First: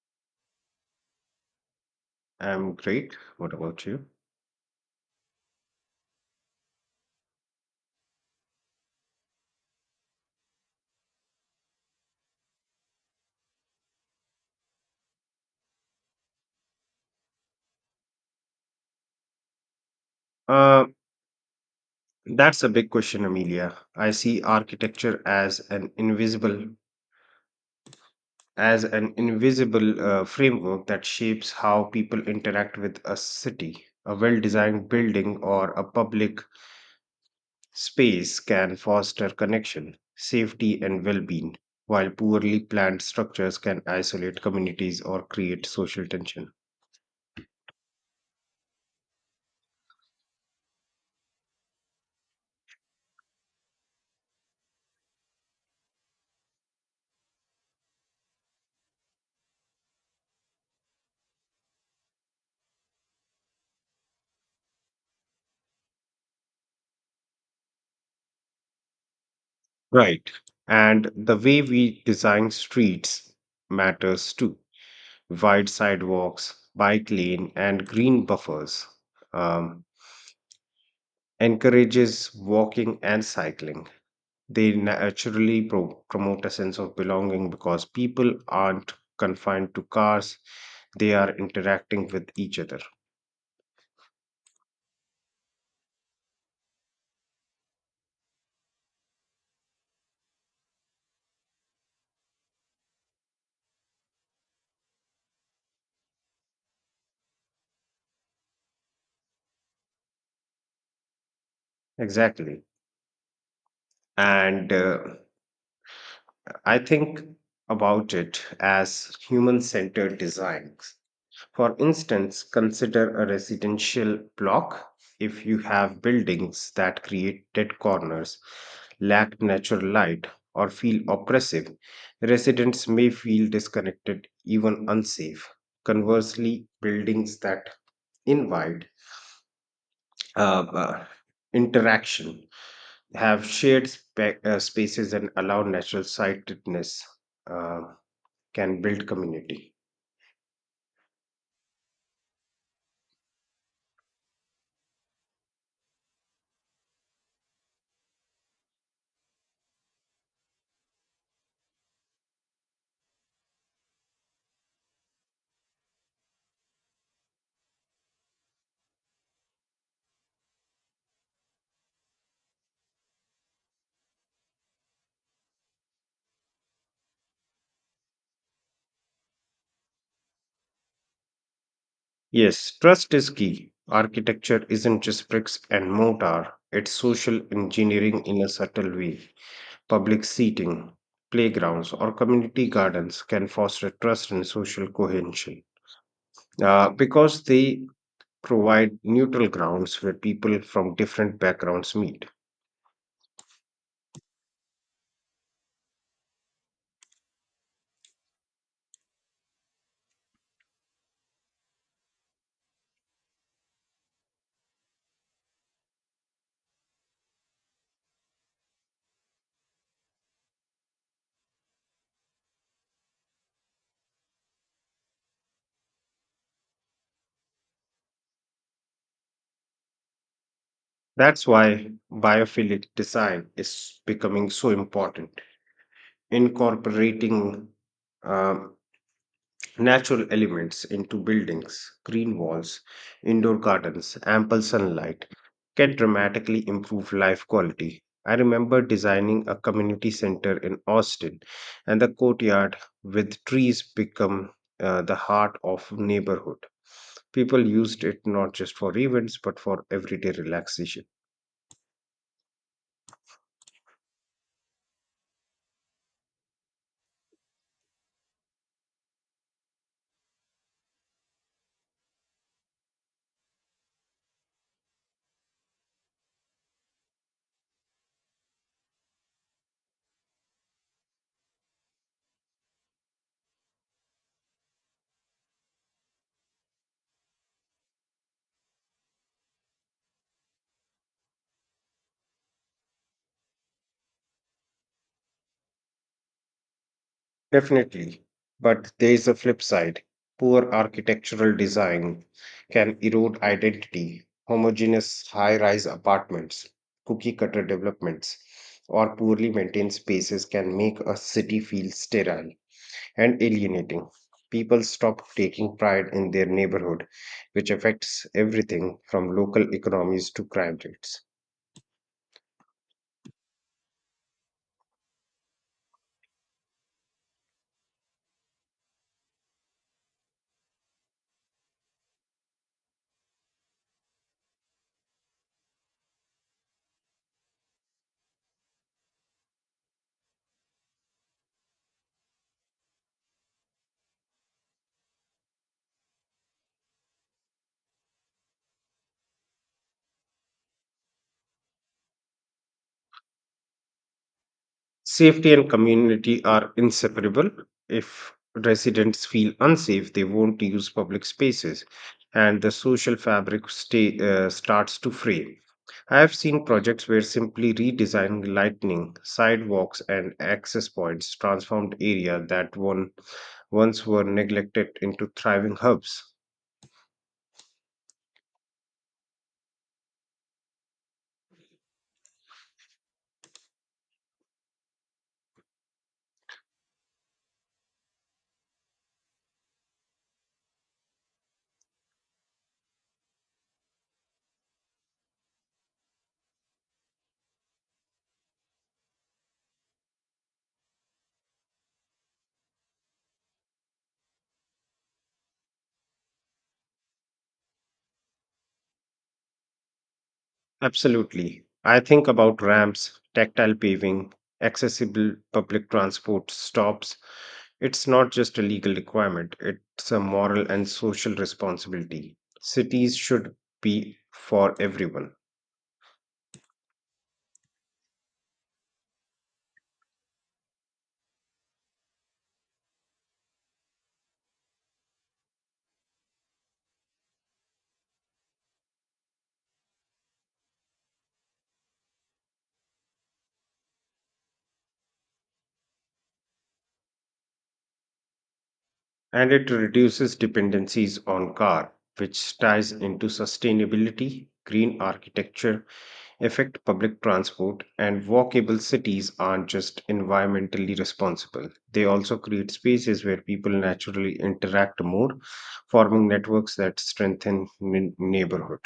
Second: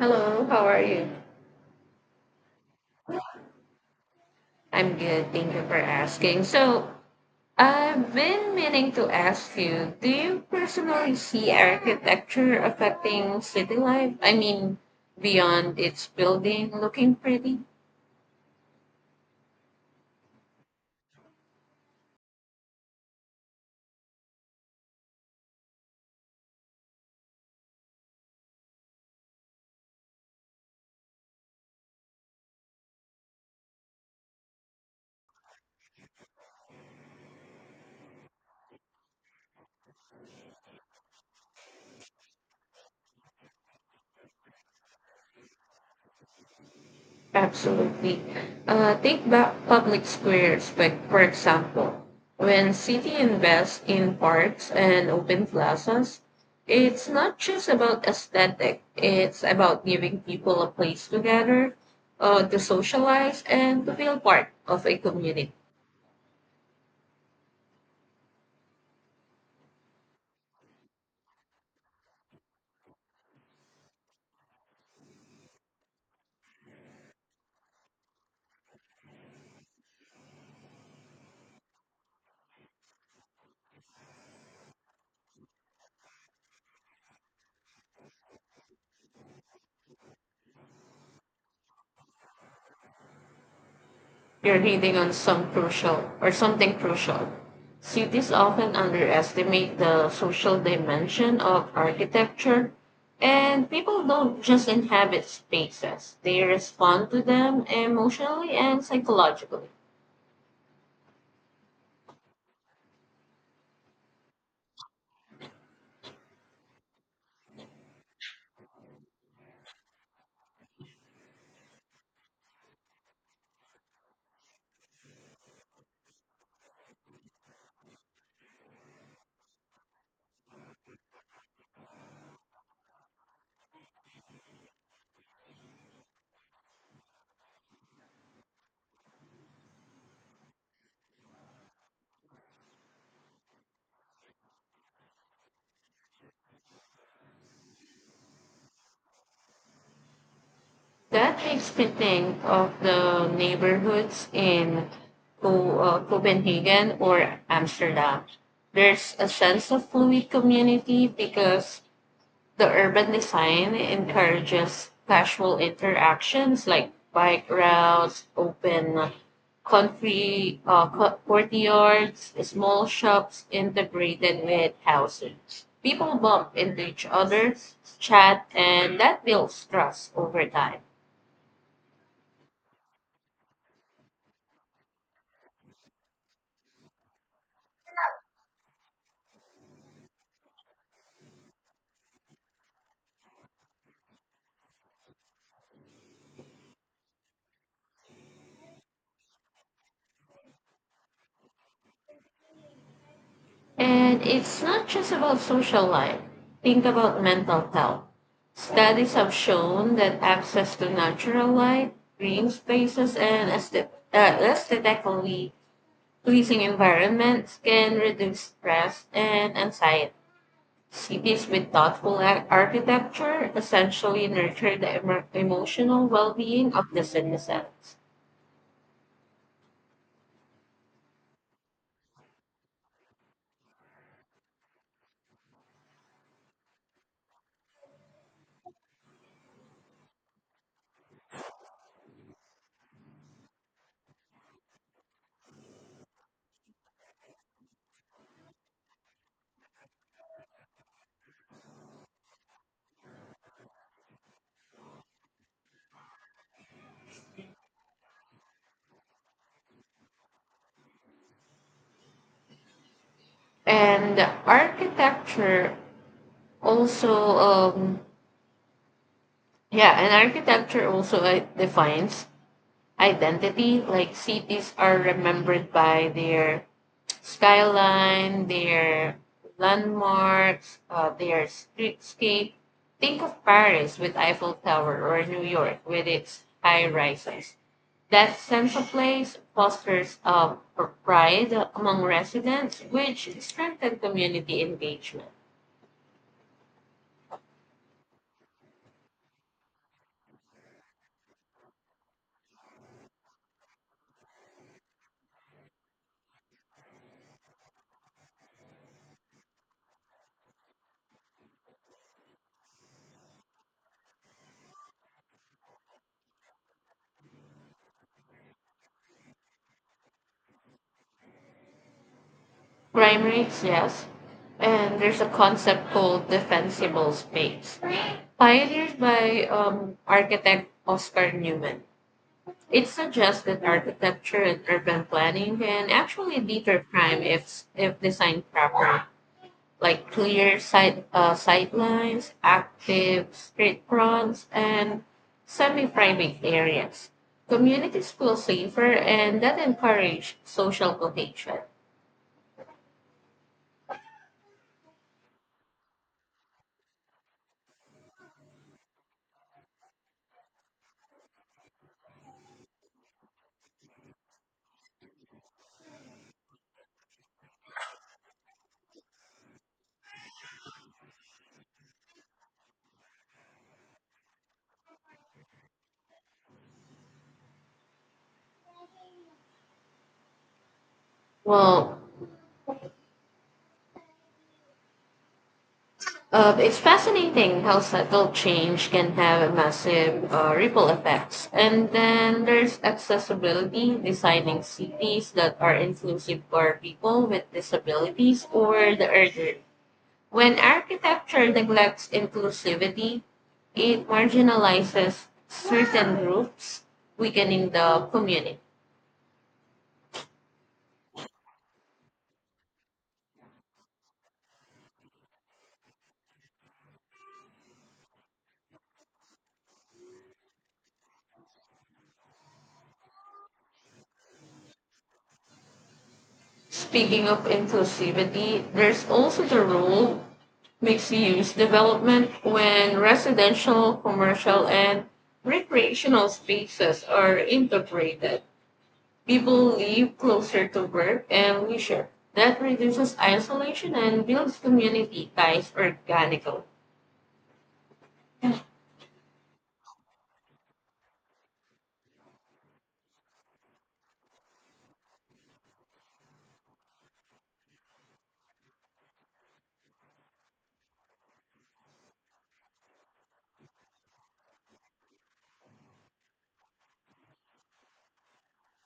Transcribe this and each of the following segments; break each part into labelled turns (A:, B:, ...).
A: Hello, how are you?
B: I'm great. What about you?
A: I'm good, thank you for asking. So, I've been meaning to ask you, do you personally see architecture affecting city life? I mean, beyond its building looking pretty?
B: Uh, that's a big question, Amelia. I see architecture as an invisible framework that shapes how people interact with a city. A well-designed building or a public space can foster connection, safety, and well-being, while poorly planned structures can isolate communities or create social tension.
A: Absolutely. Take back public squares, like for example, when city invests in parks and open plazas, it's not just about aesthetic. It's about giving people a place to gather, to socialize, and to feel part of a community.
B: Right. And the way we design streets matters too wide sidewalks, bike lane, and green buffers, um, encourages walking and cycling. They naturally promote a sense of belonging because people aren't confined to cars, they are interacting with each other.
A: You're hitting on some crucial or something crucial. Cities often underestimate the social dimension of architecture, and people don't just inhabit spaces, they respond to them emotionally and psychologically.
B: Exactly. And I think about it as human centered design. For instance, consider a residential block. If you have buildings that create dead corners, lack natural light, or feel oppressive, residents may feel disconnected, even unsafe. Conversely, buildings that invite uh, uh, interaction have spaces and allow natural sightedness uh, can build community.
A: That makes me think of the neighborhoods in Copenhagen or Amsterdam. There's a sense of fluid community because the urban design encourages casual interactions like bike routes, open country courtyards, small shops integrated with housing. People bump into each other, chat, and that builds trust over time.
B: Yes, trust is key. Architecture isn't just bricks and mortar, it's social engineering in a subtle way. Public seating, playgrounds, or community gardens can foster trust and social cohesion because they provide neutral grounds where people from different backgrounds meet.
A: And it's not just about social life. Think about mental health. Studies have shown that access to natural light, green spaces, and aesthetically pleasing environments can reduce stress and anxiety. Cities with thoughtful architecture essentially nurture the emotional well being of the citizens.
B: That's why biophilic design is becoming so important, incorporating uh, natural elements into buildings, green walls, indoor gardens, ample sunlight can dramatically improve life quality. I remember designing a community center in Austin, and the courtyard with trees become the heart of neighborhood. People used it not just for events but for everyday relaxation.
A: And architecture also Yeah, and architecture also defines identity. Like cities are remembered by their skyline, their landmarks, their streetscape. Think of Paris with Eiffel Tower or New York with its high rises. That sense of place fosters pride among residents, which strengthens community engagement.
B: Definitely. But there is a flip side. Poor architectural design can erode identity. Homogeneous high rise apartments, cookie cutter developments, or poorly maintained spaces can make a city feel sterile and alienating. People stop taking pride in their neighborhood, which affects everything from local economies to crime rates.
A: Crime rates, yes, and there's a concept called defensible space pioneered by architect Oscar Newman. It suggests that architecture and urban planning can actually deter crime if designed properly, like clear sightlines, active street fronts, and semi private areas. Communities feel safer and that encourage social cohesion.
B: Safety and community are inseparable. If residents feel unsafe, they won't use public spaces, and the social fabric starts to fray. I have seen projects where simply redesigning lighting, sidewalks, and access points transformed area that once were neglected into thriving hubs.
A: Well, it's fascinating how subtle change can have massive ripple effects. And then there's accessibility, designing cities that are inclusive for people with disabilities or the elderly. When architecture neglects inclusivity, it marginalizes certain groups, weakening the community.
B: Absolutely. I think about ramps, tactile paving, accessible public transport stops. It's not just a legal requirement, it's a moral and social responsibility. Cities should be for everyone.
A: Speaking of inclusivity, there's also the role mixed-use development when residential, commercial, and recreational spaces are integrated. People live closer to work and leisure. That reduces isolation and builds community ties organically.
B: And it reduces dependencies on car, which ties into sustainability, green architecture, affect public transport, and walkable cities aren't just environmentally responsible. They also create spaces where people naturally interact more, forming networks that strengthen neighborhood.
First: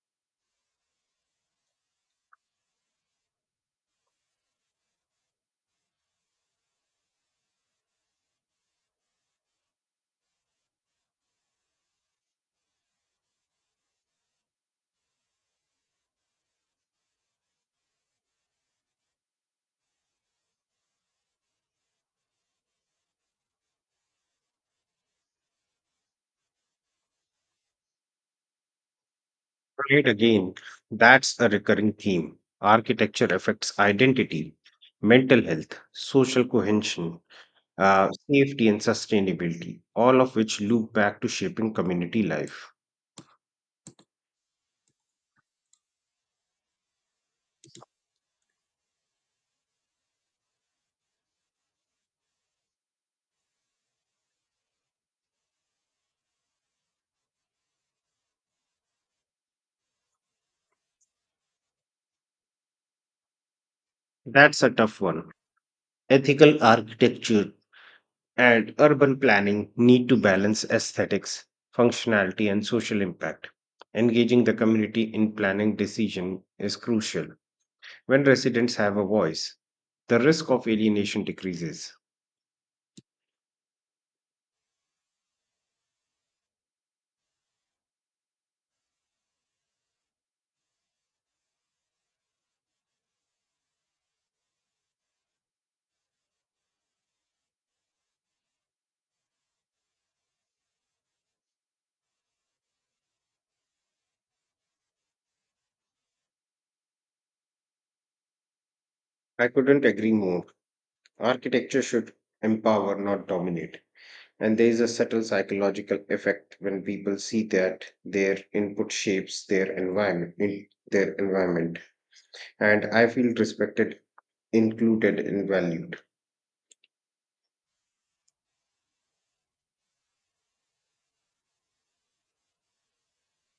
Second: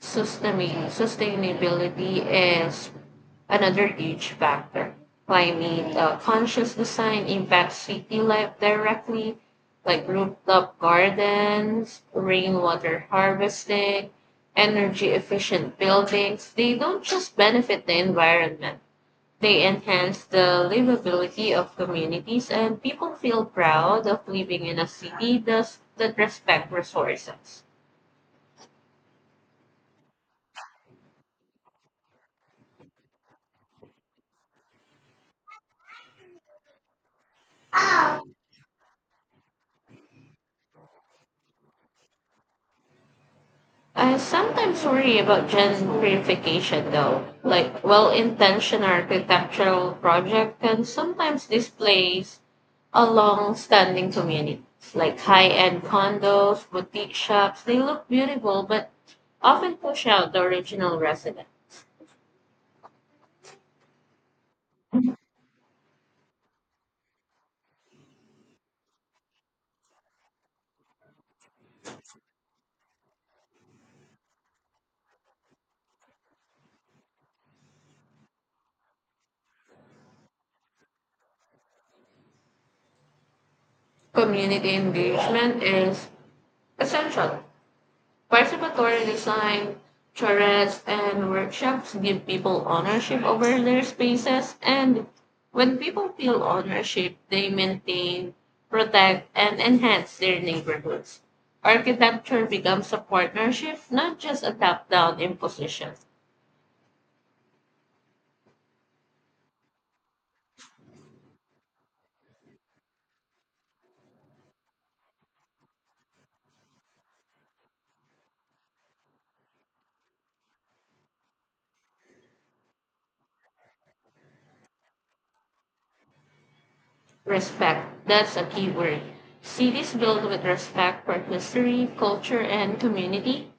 A: Sustainability is another age factor. Climate conscious design impacts city life directly, like rooftop gardens, rainwater harvesting, energy efficient buildings. They don't just benefit the environment, they enhance the livability of communities, and people feel proud of living in a city that's- that respect resources.
B: Right again, that's a recurring theme. Architecture affects identity, mental health, social cohesion, safety, and sustainability, all of which loop back to shaping community life.
A: I sometimes worry about gentrification, though. Like, well intentioned architectural project can sometimes displace a long standing community. Like high end condos, boutique shops, they look beautiful but often push out the original residents.
B: That's a tough one. Ethical architecture and urban planning need to balance aesthetics, functionality, and social impact. Engaging the community in planning decision is crucial. When residents have a voice, the risk of alienation decreases.
A: Community engagement is essential. Participatory design, charrettes, and workshops give people ownership over their spaces, and when people feel ownership, they maintain, protect, and enhance their neighborhoods. Architecture becomes a partnership, not just a top down imposition.
B: I couldn't agree more. Architecture should empower, not dominate. And there is a subtle psychological effect when people see that their input shapes their environment, in their environment, and I feel respected, included, and valued.
A: Respect. That's a key word. Cities built with respect for history, culture, and community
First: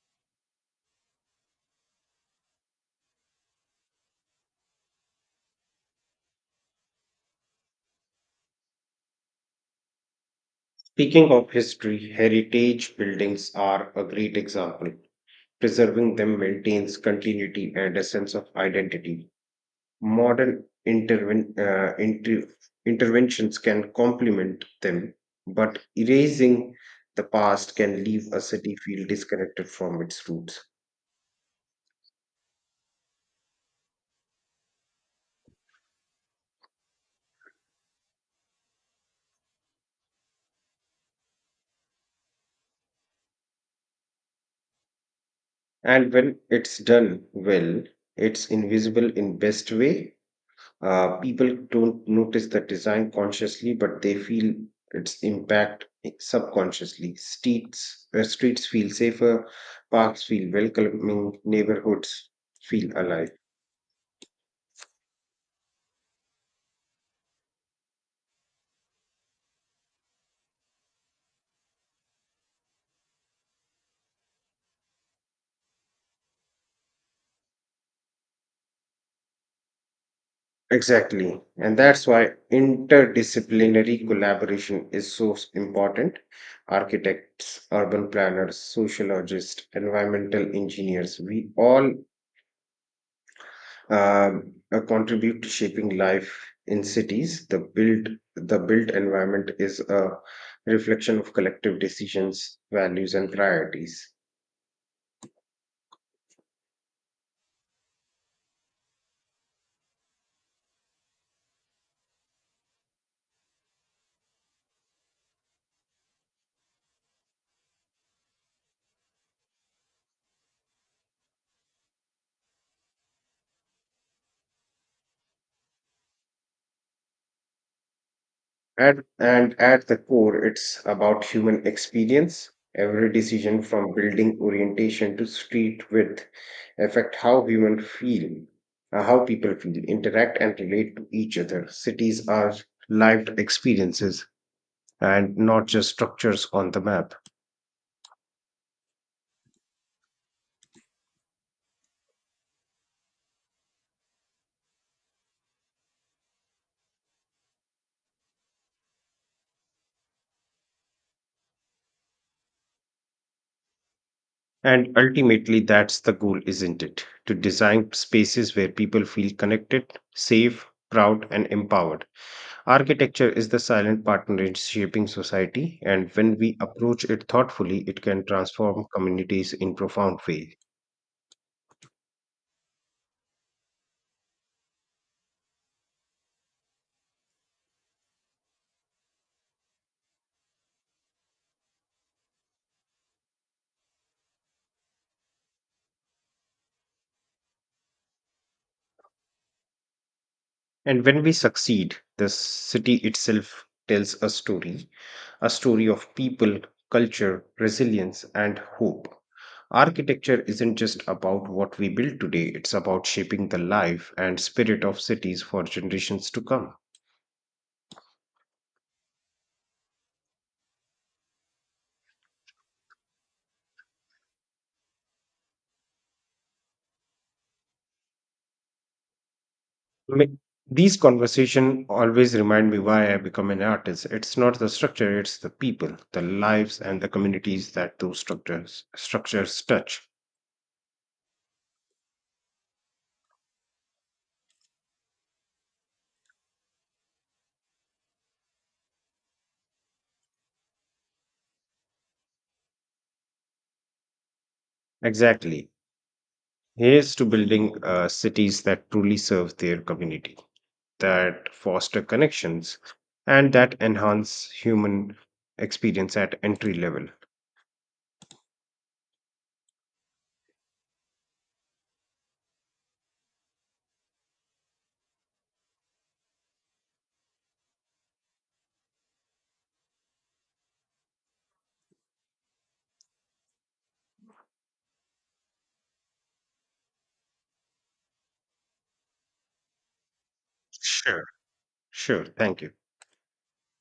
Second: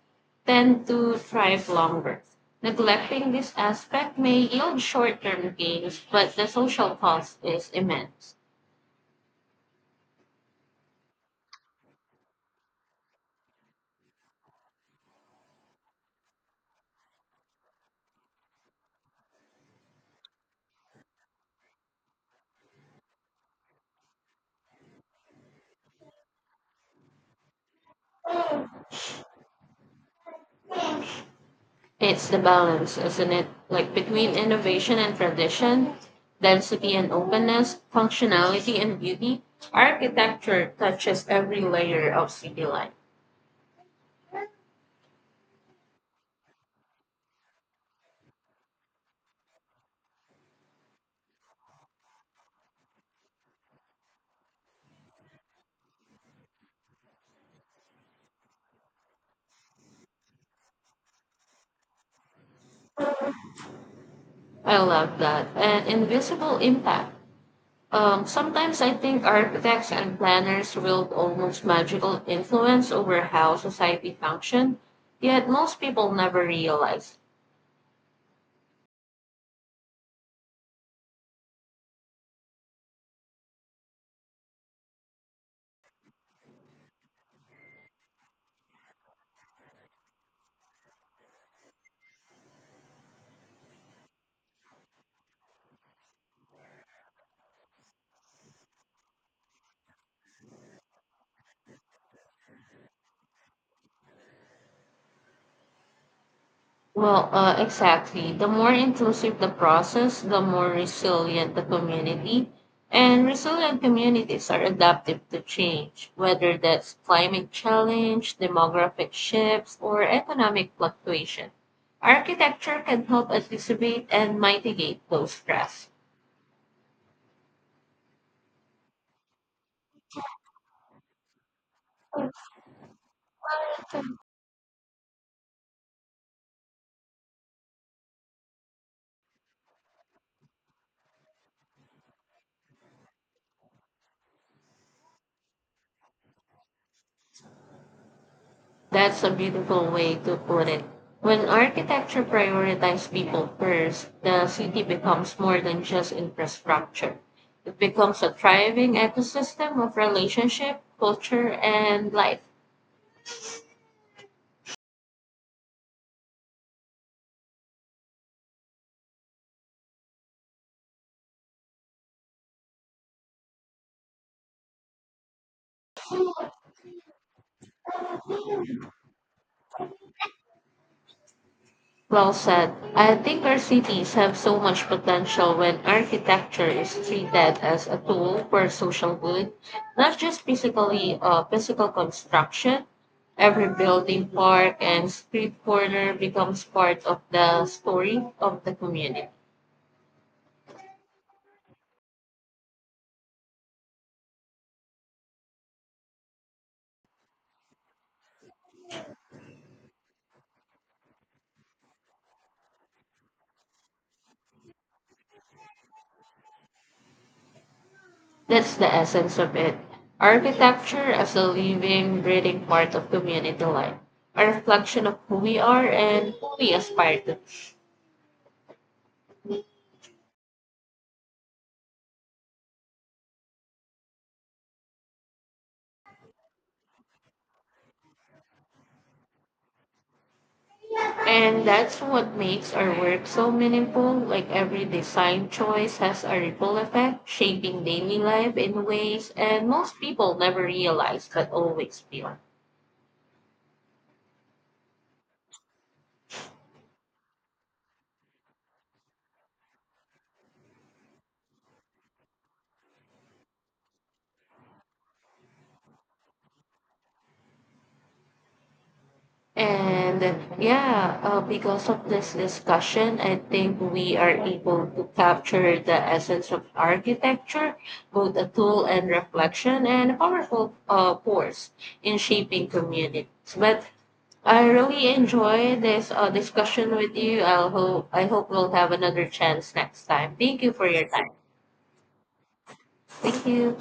A: tend to thrive longer. Neglecting this aspect may yield short term gains, but the social cost is immense.
B: Speaking of history, heritage buildings are a great example. Preserving them maintains continuity and a sense of identity. Modern interventions can complement them, but erasing the past can leave a city feel disconnected from its roots.
A: It's the balance, isn't it? Like between innovation and tradition, density and openness, functionality and beauty, architecture touches every layer of city life.
B: And when it's done well, it's invisible in best way. People don't notice the design consciously, but they feel its impact subconsciously. Streets feel safer, parks feel welcoming, neighborhoods feel alive.
A: I love that. And invisible impact. Sometimes I think architects and planners wield almost magical influence over how society functions, yet most people never realize.
B: Exactly. And that's why interdisciplinary collaboration is so important. Architects, urban planners, sociologists, environmental engineers, we all contribute to shaping life in cities. The built environment is a reflection of collective decisions, values, and priorities.
A: Well, exactly. The more inclusive the process, the more resilient the community. And resilient communities are adaptive to change, whether that's climate challenge, demographic shifts, or economic fluctuation. Architecture can help anticipate and mitigate those stress.
B: And at the core, it's about human experience. Every decision from building orientation to street width affect how human feel, how people feel, interact, and relate to each other. Cities are lived experiences and not just structures on the map.
A: That's a beautiful way to put it. When architecture prioritizes people first, the city becomes more than just infrastructure. It becomes a thriving ecosystem of relationship, culture, and life.
B: And ultimately, that's the goal, isn't it? To design spaces where people feel connected, safe, proud, and empowered. Architecture is the silent partner in shaping society, and when we approach it thoughtfully, it can transform communities in profound ways.
A: Well said. I think our cities have so much potential when architecture is treated as a tool for social good, not just physical construction. Every building, park, and street corner becomes part of the story of the community.
B: And when we succeed, the city itself tells a story, a story of people, culture, resilience, and hope. Architecture isn't just about what we build today, it's about shaping the life and spirit of cities for generations to come.
A: That's the essence of it. Architecture as a living, breathing part of community life, a reflection of who we are and who we aspire to. Be.
B: Ma- These conversations always remind me why I become an artist. It's not the structure, it's the people, the lives, and the communities that those structures touch.
A: And that's what makes our work so meaningful. Like every design choice has a ripple effect, shaping daily life in ways and most people never realize but always feel.
B: Exactly. Here's to building cities that truly serve their community, that foster connections and that enhance human experience at entry level.
A: And uh, yeah, because of this discussion, I think we are able to capture the essence of architecture, both a tool and reflection, and a powerful force in shaping communities. But I really enjoy this discussion with you. I hope we'll have another chance next time. Thank you for your
B: Sure.
A: time.
B: Sure, thank you.
A: Thank you.